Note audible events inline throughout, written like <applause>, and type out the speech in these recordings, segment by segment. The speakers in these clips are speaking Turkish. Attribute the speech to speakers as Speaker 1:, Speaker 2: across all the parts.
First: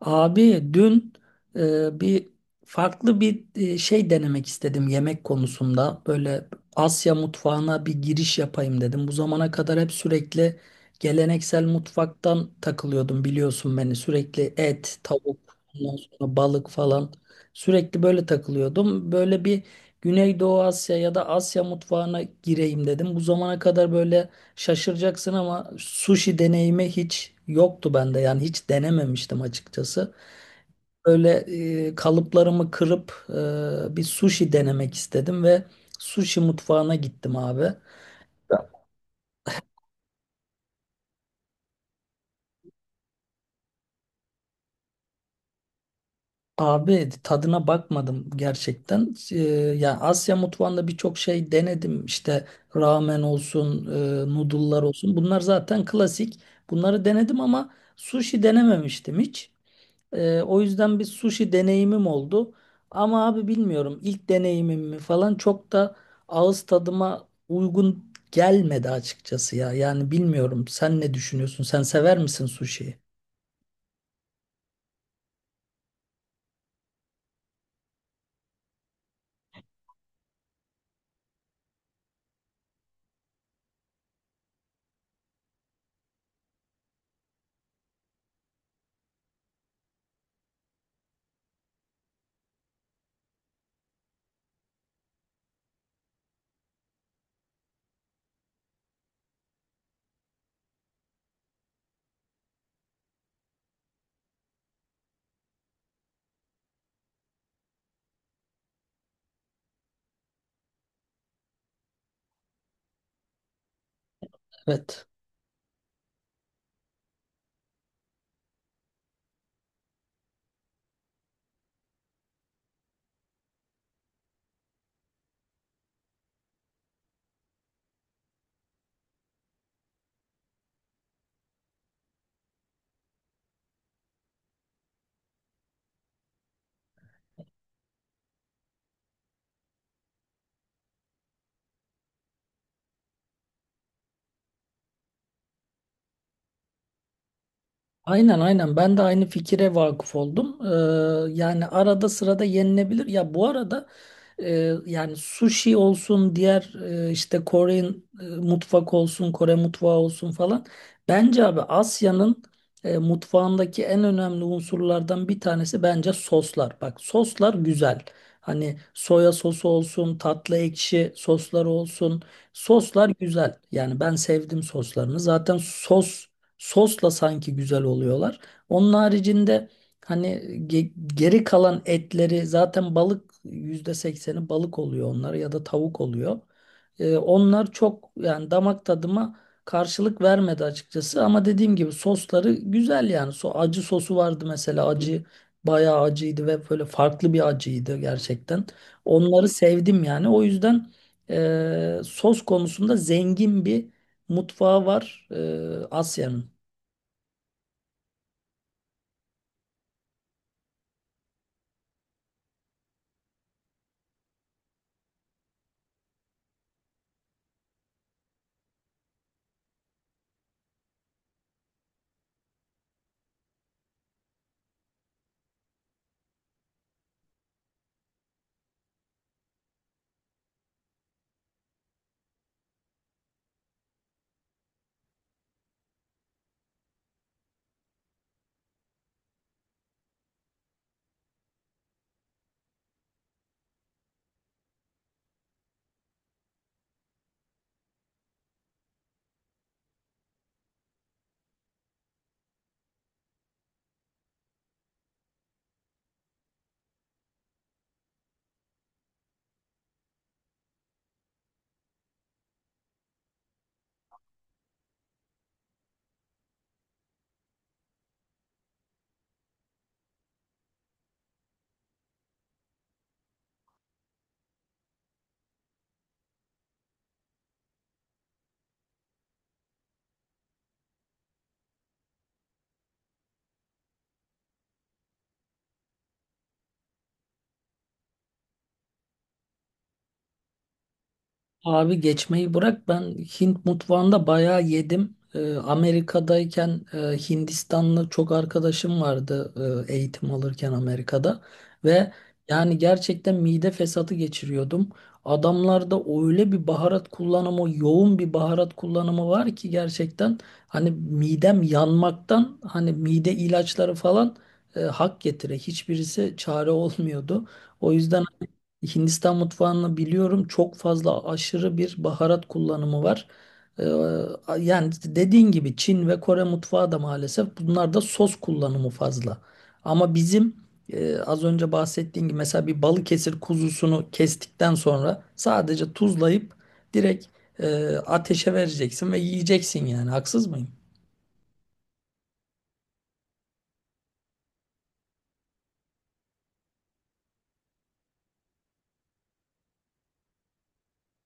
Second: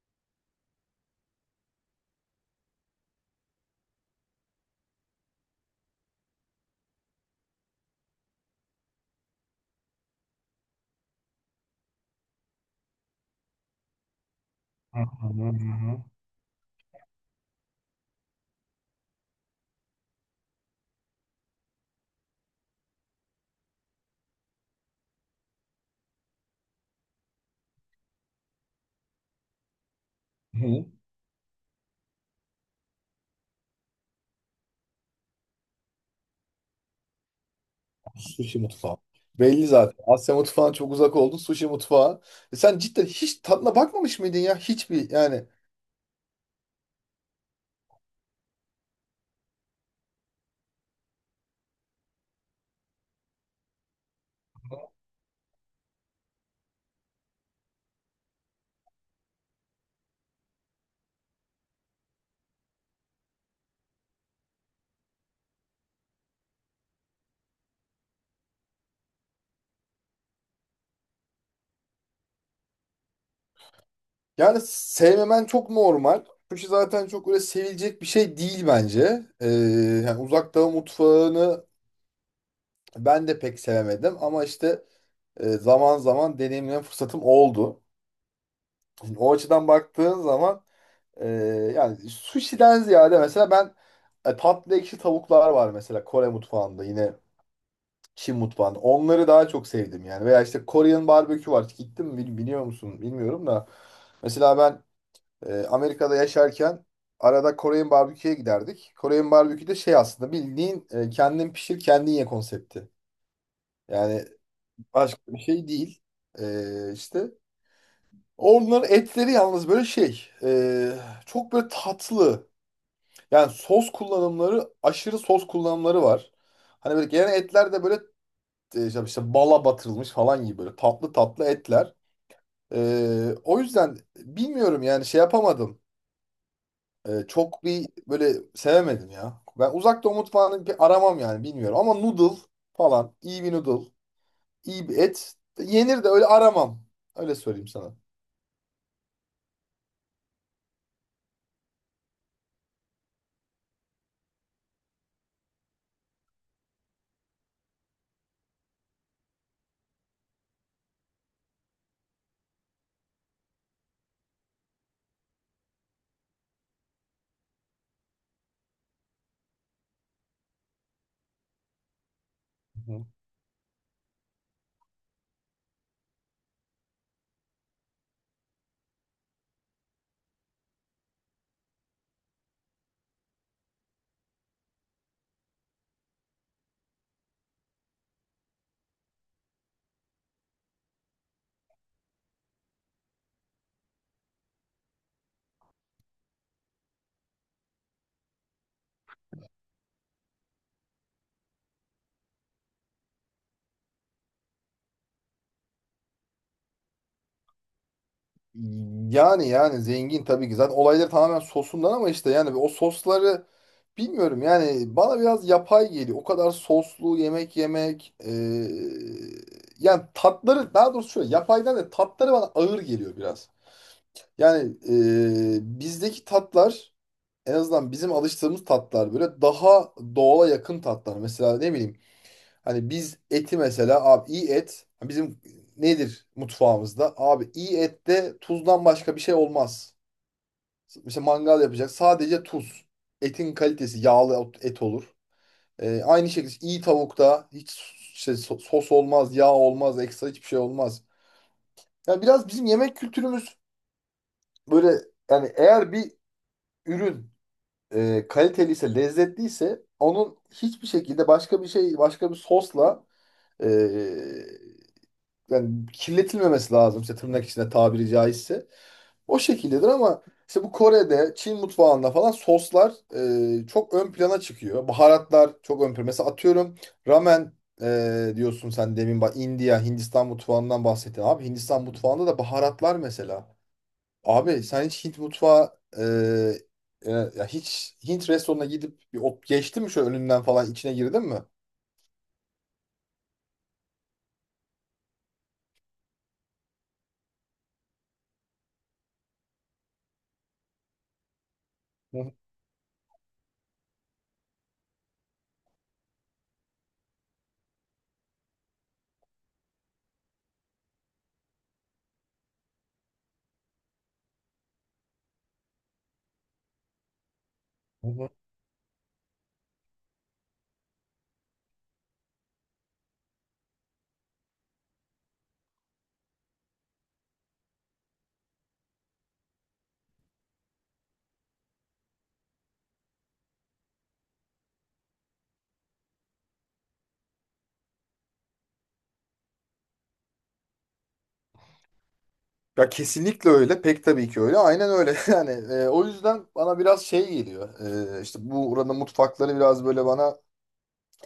Speaker 1: Abi dün e, bir farklı bir şey denemek istedim yemek konusunda. Böyle Asya mutfağına bir giriş yapayım dedim. Bu zamana kadar hep sürekli geleneksel mutfaktan takılıyordum, biliyorsun beni. Sürekli et,
Speaker 2: Hı hı
Speaker 1: tavuk, ondan
Speaker 2: hı.
Speaker 1: sonra balık falan, sürekli böyle takılıyordum. Böyle bir Güneydoğu Asya ya da Asya mutfağına gireyim dedim. Bu zamana kadar böyle şaşıracaksın ama sushi deneyimi hiç yoktu bende. Yani hiç denememiştim açıkçası.
Speaker 2: Hı.
Speaker 1: Böyle kalıplarımı kırıp bir sushi denemek istedim ve sushi mutfağına gittim abi.
Speaker 2: Sushi mutfağı. Belli zaten. Asya mutfağına çok uzak oldun. Sushi mutfağı. E sen cidden hiç tadına bakmamış mıydın ya? Hiçbir yani.
Speaker 1: Abi tadına bakmadım gerçekten. Ya Asya mutfağında birçok şey denedim. İşte ramen olsun, noodle'lar olsun. Bunlar zaten klasik. Bunları denedim ama sushi denememiştim hiç. O yüzden bir sushi deneyimim oldu. Ama abi bilmiyorum, ilk deneyimim mi falan, çok da ağız tadıma uygun gelmedi açıkçası ya. Yani bilmiyorum, sen ne düşünüyorsun? Sen sever misin sushi'yi?
Speaker 2: Yani sevmemen çok normal. Sushi zaten çok öyle sevilecek bir şey değil bence. Yani uzak doğu mutfağını ben de pek sevemedim. Ama işte zaman zaman deneyimleme fırsatım oldu. Şimdi o açıdan baktığın zaman e, yani sushi'den ziyade mesela ben tatlı ekşi tavuklar var mesela Kore mutfağında yine Çin mutfağında. Onları daha çok sevdim yani. Veya işte Korean barbekü var. Biliyor musun bilmiyorum da. Mesela ben Amerika'da yaşarken arada Korean barbeküye giderdik. Korean barbekü de şey aslında bildiğin kendin pişir kendin ye konsepti. Yani
Speaker 1: Evet.
Speaker 2: başka bir şey değil. İşte onların etleri yalnız böyle çok böyle tatlı. Yani sos kullanımları aşırı sos kullanımları var. Hani böyle gelen etler de böyle, işte bala batırılmış falan gibi böyle tatlı tatlı etler. O yüzden bilmiyorum yani şey yapamadım. Çok bir böyle sevemedim ya. Ben uzak doğu mutfağını bir aramam yani bilmiyorum. Ama noodle falan iyi bir noodle, iyi bir et yenir de öyle aramam. Öyle söyleyeyim sana.
Speaker 1: Aynen, aynen, ben de aynı fikire vakıf oldum. Yani arada sırada yenilebilir. Ya bu arada yani sushi olsun, diğer işte Kore mutfak olsun Kore mutfağı olsun falan. Bence abi Asya'nın mutfağındaki en önemli unsurlardan bir tanesi bence soslar. Bak soslar güzel. Hani soya sosu olsun, tatlı ekşi sosları olsun.
Speaker 2: Hı.
Speaker 1: Soslar güzel. Yani ben sevdim soslarını. Zaten sosla sanki güzel oluyorlar. Onun haricinde hani geri kalan etleri, zaten balık, %80'i balık oluyor onlar ya da tavuk oluyor. Onlar çok yani damak tadıma karşılık vermedi açıkçası, ama dediğim gibi sosları güzel yani. So acı sosu vardı mesela, acı bayağı acıydı ve böyle farklı bir acıydı gerçekten. Onları sevdim yani. O yüzden sos konusunda zengin bir mutfağı var Asya'nın.
Speaker 2: Yani yani zengin tabii ki. Zaten olayları tamamen sosundan ama işte yani o sosları bilmiyorum yani bana biraz yapay geliyor. O kadar soslu yemek yemek e, Yani tatları daha doğrusu şöyle yapaydan da tatları bana ağır geliyor biraz. Yani bizdeki tatlar en azından bizim alıştığımız tatlar böyle daha doğala yakın tatlar. Mesela ne bileyim. Hani biz eti mesela abi iyi et hani bizim nedir mutfağımızda? Abi iyi ette tuzdan başka bir şey olmaz. İşte mangal yapacak sadece tuz. Etin kalitesi yağlı et olur. Aynı şekilde işte iyi tavukta hiç sos olmaz, yağ olmaz, ekstra hiçbir şey olmaz. Yani biraz bizim yemek kültürümüz böyle yani eğer bir ürün kaliteliyse, lezzetliyse onun hiçbir şekilde başka bir şey, başka bir sosla e, yani kirletilmemesi lazım işte tırnak içinde tabiri caizse. O şekildedir ama işte bu Kore'de, Çin mutfağında falan soslar çok ön plana çıkıyor. Baharatlar çok ön plana. Mesela atıyorum ramen, diyorsun sen demin bak India, Hindistan mutfağından bahsettin. Abi Hindistan mutfağında da baharatlar mesela. Abi sen hiç Hint mutfağı e, e, ya hiç Hint restoranına gidip bir ot geçti mi şöyle önünden falan içine girdin mi?
Speaker 1: Abi geçmeyi bırak, ben Hint mutfağında bayağı yedim. Amerika'dayken Hindistanlı çok arkadaşım vardı eğitim alırken Amerika'da, ve
Speaker 2: Hı
Speaker 1: yani gerçekten mide fesatı geçiriyordum. Adamlarda öyle bir baharat kullanımı, yoğun bir baharat kullanımı var ki gerçekten, hani midem yanmaktan, hani mide ilaçları falan hak getire, hiçbirisi çare olmuyordu. O yüzden
Speaker 2: hı.
Speaker 1: Hindistan mutfağını biliyorum. Çok fazla, aşırı bir baharat kullanımı var. Ee, Yani dediğin gibi Çin ve Kore mutfağı da, maalesef bunlarda sos kullanımı fazla. Ama bizim az önce bahsettiğim gibi mesela bir Balıkesir kuzusunu kestikten sonra sadece tuzlayıp direkt ateşe vereceksin ve yiyeceksin yani. Haksız mıyım?
Speaker 2: Ya kesinlikle öyle. Pek tabii ki öyle. Aynen öyle. <laughs> Yani o yüzden bana biraz şey geliyor. İşte bu oranın mutfakları biraz böyle bana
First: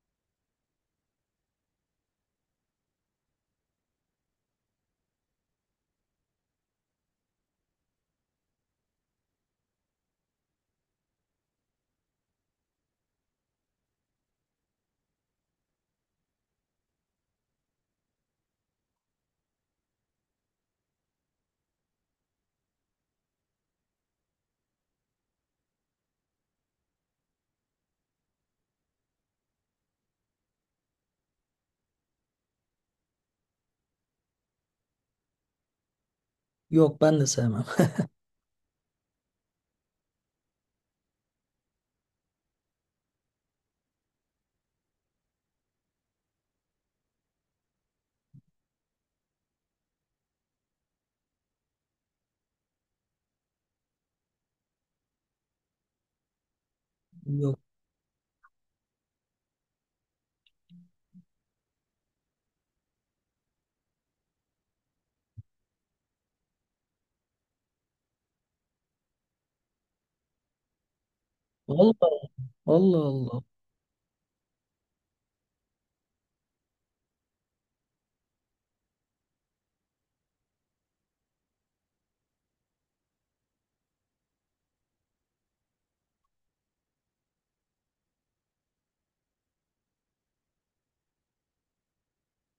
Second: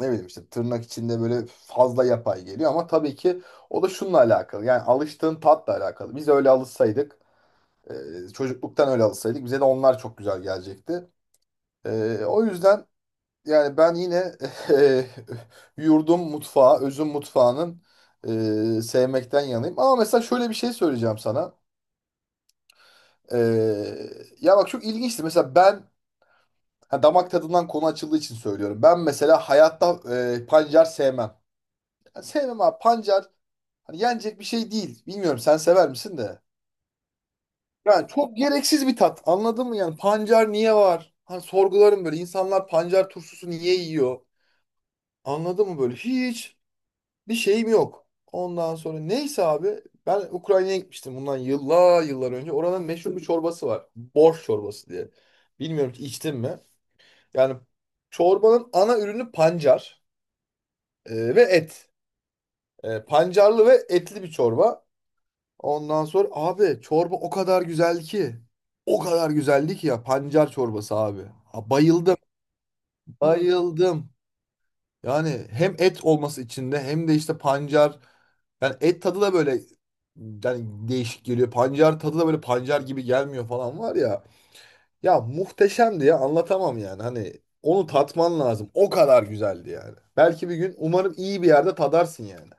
Speaker 2: ne bileyim işte tırnak içinde böyle fazla yapay geliyor ama tabii ki o da şununla alakalı. Yani alıştığın tatla alakalı. Biz öyle alışsaydık, e, Çocukluktan öyle alışsaydık bize de onlar çok güzel gelecekti. O yüzden yani ben yine <laughs> e, yurdum mutfağı, özüm mutfağının e, sevmekten yanayım. Ama mesela şöyle bir şey söyleyeceğim sana. Ee, Ya bak çok ilginçtir. Mesela ben ha, damak tadından konu açıldığı için söylüyorum. Ben mesela hayatta pancar sevmem. Yani sevmem abi pancar hani yenecek bir şey değil. Bilmiyorum sen sever misin de.
Speaker 1: Yok, ben de sevmem.
Speaker 2: Yani çok gereksiz bir tat. Anladın mı yani pancar niye var? Hani sorgularım böyle insanlar pancar turşusu niye yiyor? Anladın mı böyle? Hiç bir şeyim yok. Ondan sonra neyse abi ben Ukrayna'ya gitmiştim bundan yıllar yıllar önce. Oranın meşhur bir çorbası var. Borş çorbası diye. Bilmiyorum ki içtin mi?
Speaker 1: <laughs>
Speaker 2: Yani
Speaker 1: Yok.
Speaker 2: çorbanın ana ürünü pancar ve et. E, pancarlı ve etli bir çorba. Ondan sonra abi çorba o kadar güzel ki. O kadar güzeldi ki ya pancar çorbası abi. Ha,
Speaker 1: Allah
Speaker 2: bayıldım,
Speaker 1: Allah Allah.
Speaker 2: bayıldım. Yani hem et olması içinde hem de işte pancar. Yani et tadı da böyle yani değişik geliyor. Pancar tadı da böyle pancar gibi gelmiyor falan var ya. Ya muhteşemdi ya anlatamam yani. Hani onu tatman lazım. O kadar güzeldi yani. Belki bir gün umarım iyi bir yerde tadarsın yani.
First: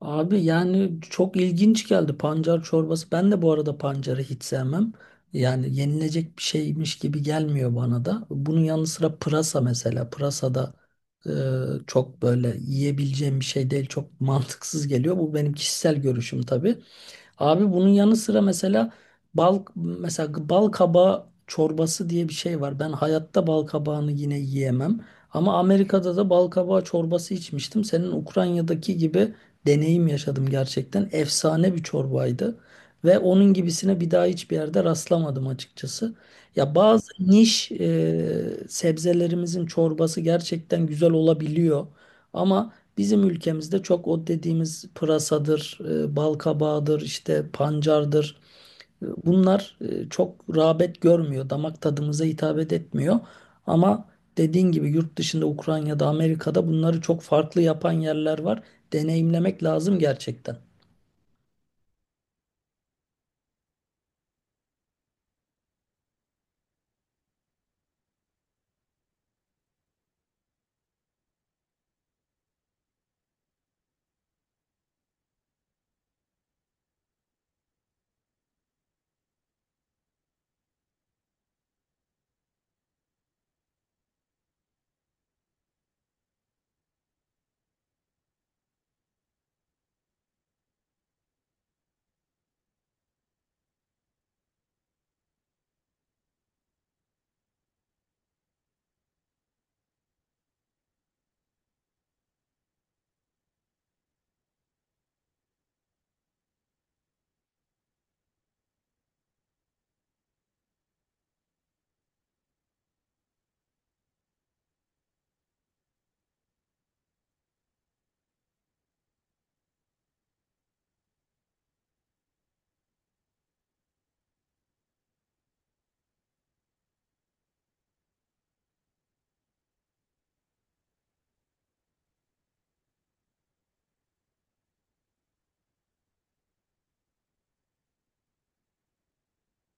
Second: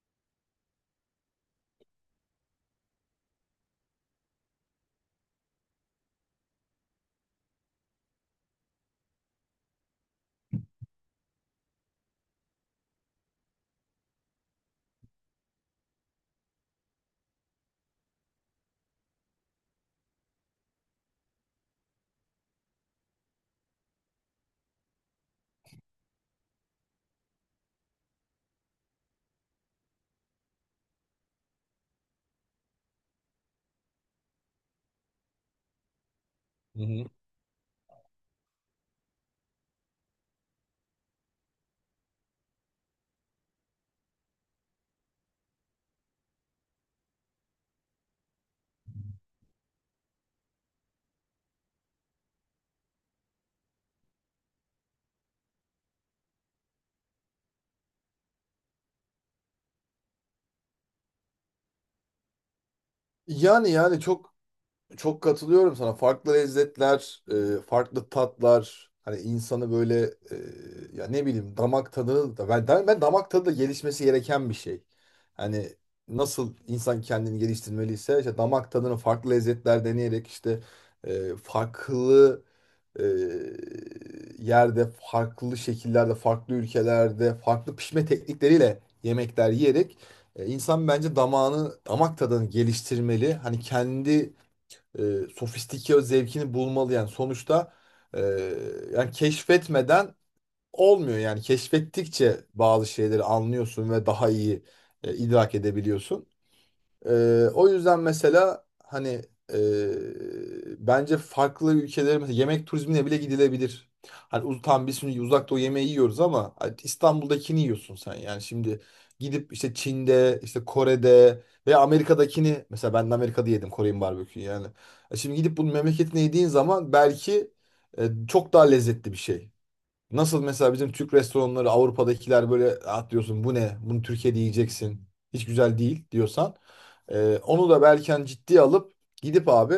Speaker 1: Abi yani çok ilginç geldi pancar çorbası. Ben de bu arada pancarı hiç sevmem. Yani yenilecek bir şeymiş gibi gelmiyor bana da. Bunun yanı sıra pırasa mesela. Pırasa da çok böyle yiyebileceğim bir şey değil. Çok <laughs> mantıksız geliyor. Bu benim kişisel görüşüm tabii. Abi bunun yanı sıra mesela bal kabağı çorbası diye bir şey var. Ben hayatta bal kabağını yine yiyemem. Ama Amerika'da da bal kabağı çorbası içmiştim. Senin Ukrayna'daki gibi deneyim yaşadım gerçekten. Efsane bir çorbaydı. Ve onun gibisine bir daha hiçbir yerde rastlamadım açıkçası. Ya
Speaker 2: Hı hı.
Speaker 1: bazı niş sebzelerimizin çorbası gerçekten güzel olabiliyor. Ama bizim ülkemizde çok o dediğimiz pırasadır, balkabağıdır, işte pancardır. Bunlar çok rağbet görmüyor, damak tadımıza hitap etmiyor. Ama dediğin gibi yurt dışında, Ukrayna'da, Amerika'da bunları çok farklı yapan yerler var. Deneyimlemek lazım gerçekten.
Speaker 2: Yani yani çok katılıyorum sana. Farklı lezzetler, farklı tatlar, hani insanı böyle e, ya ne bileyim damak tadını da ben, damak tadı da gelişmesi gereken bir şey. Hani nasıl insan kendini geliştirmeliyse işte damak tadını farklı lezzetler deneyerek işte, farklı e, yerde, farklı şekillerde, farklı ülkelerde, farklı pişme teknikleriyle yemekler yiyerek, insan bence damağını, damak tadını geliştirmeli. Hani kendi e, sofistike zevkini bulmalı yani sonuçta e, yani keşfetmeden olmuyor yani keşfettikçe bazı şeyleri anlıyorsun ve daha iyi idrak edebiliyorsun. O yüzden mesela hani bence farklı ülkelere mesela yemek turizmine bile gidilebilir. Hani uz tam biz şimdi uzak doğu yemeği yiyoruz ama hani İstanbul'dakini yiyorsun sen. Yani şimdi gidip işte Çin'de, işte Kore'de veya Amerika'dakini mesela ben de Amerika'da yedim Korean barbeküyü yani. E, şimdi gidip bunun memleketine yediğin zaman belki çok daha lezzetli bir şey. Nasıl mesela bizim Türk restoranları Avrupa'dakiler böyle atlıyorsun bu ne? Bunu Türkiye'de yiyeceksin. Hiç güzel değil diyorsan. Onu da Berken ciddiye alıp gidip abi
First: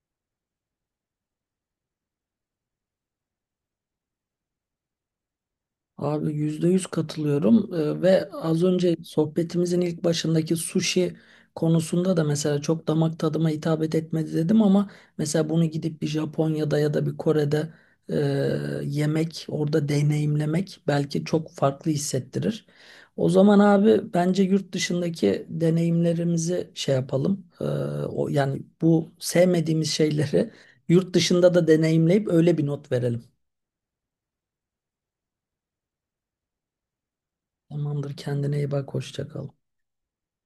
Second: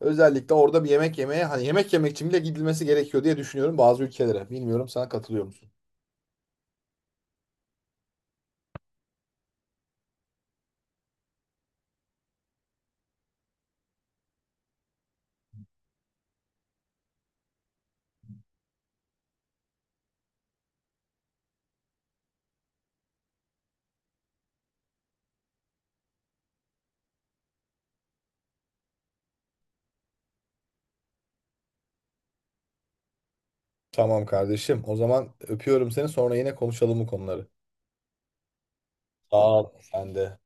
Speaker 2: özellikle orada bir yemek yemeye hani yemek yemek için bile gidilmesi gerekiyor diye düşünüyorum bazı ülkelere. Bilmiyorum sana katılıyor musun?
Speaker 1: Abi %100 katılıyorum. Ve az önce sohbetimizin ilk başındaki sushi konusunda da mesela çok damak tadıma hitap etmedi dedim, ama mesela bunu gidip bir Japonya'da ya da bir Kore'de e, yemek, orada deneyimlemek belki çok farklı hissettirir. O zaman abi bence yurt dışındaki deneyimlerimizi şey yapalım. O yani bu sevmediğimiz şeyleri yurt dışında da deneyimleyip öyle bir not verelim.
Speaker 2: Tamam kardeşim. O zaman öpüyorum seni. Sonra yine konuşalım bu konuları.
Speaker 1: Tamamdır, kendine iyi bak, hoşça
Speaker 2: Sağ
Speaker 1: kal.
Speaker 2: ol. Sen de.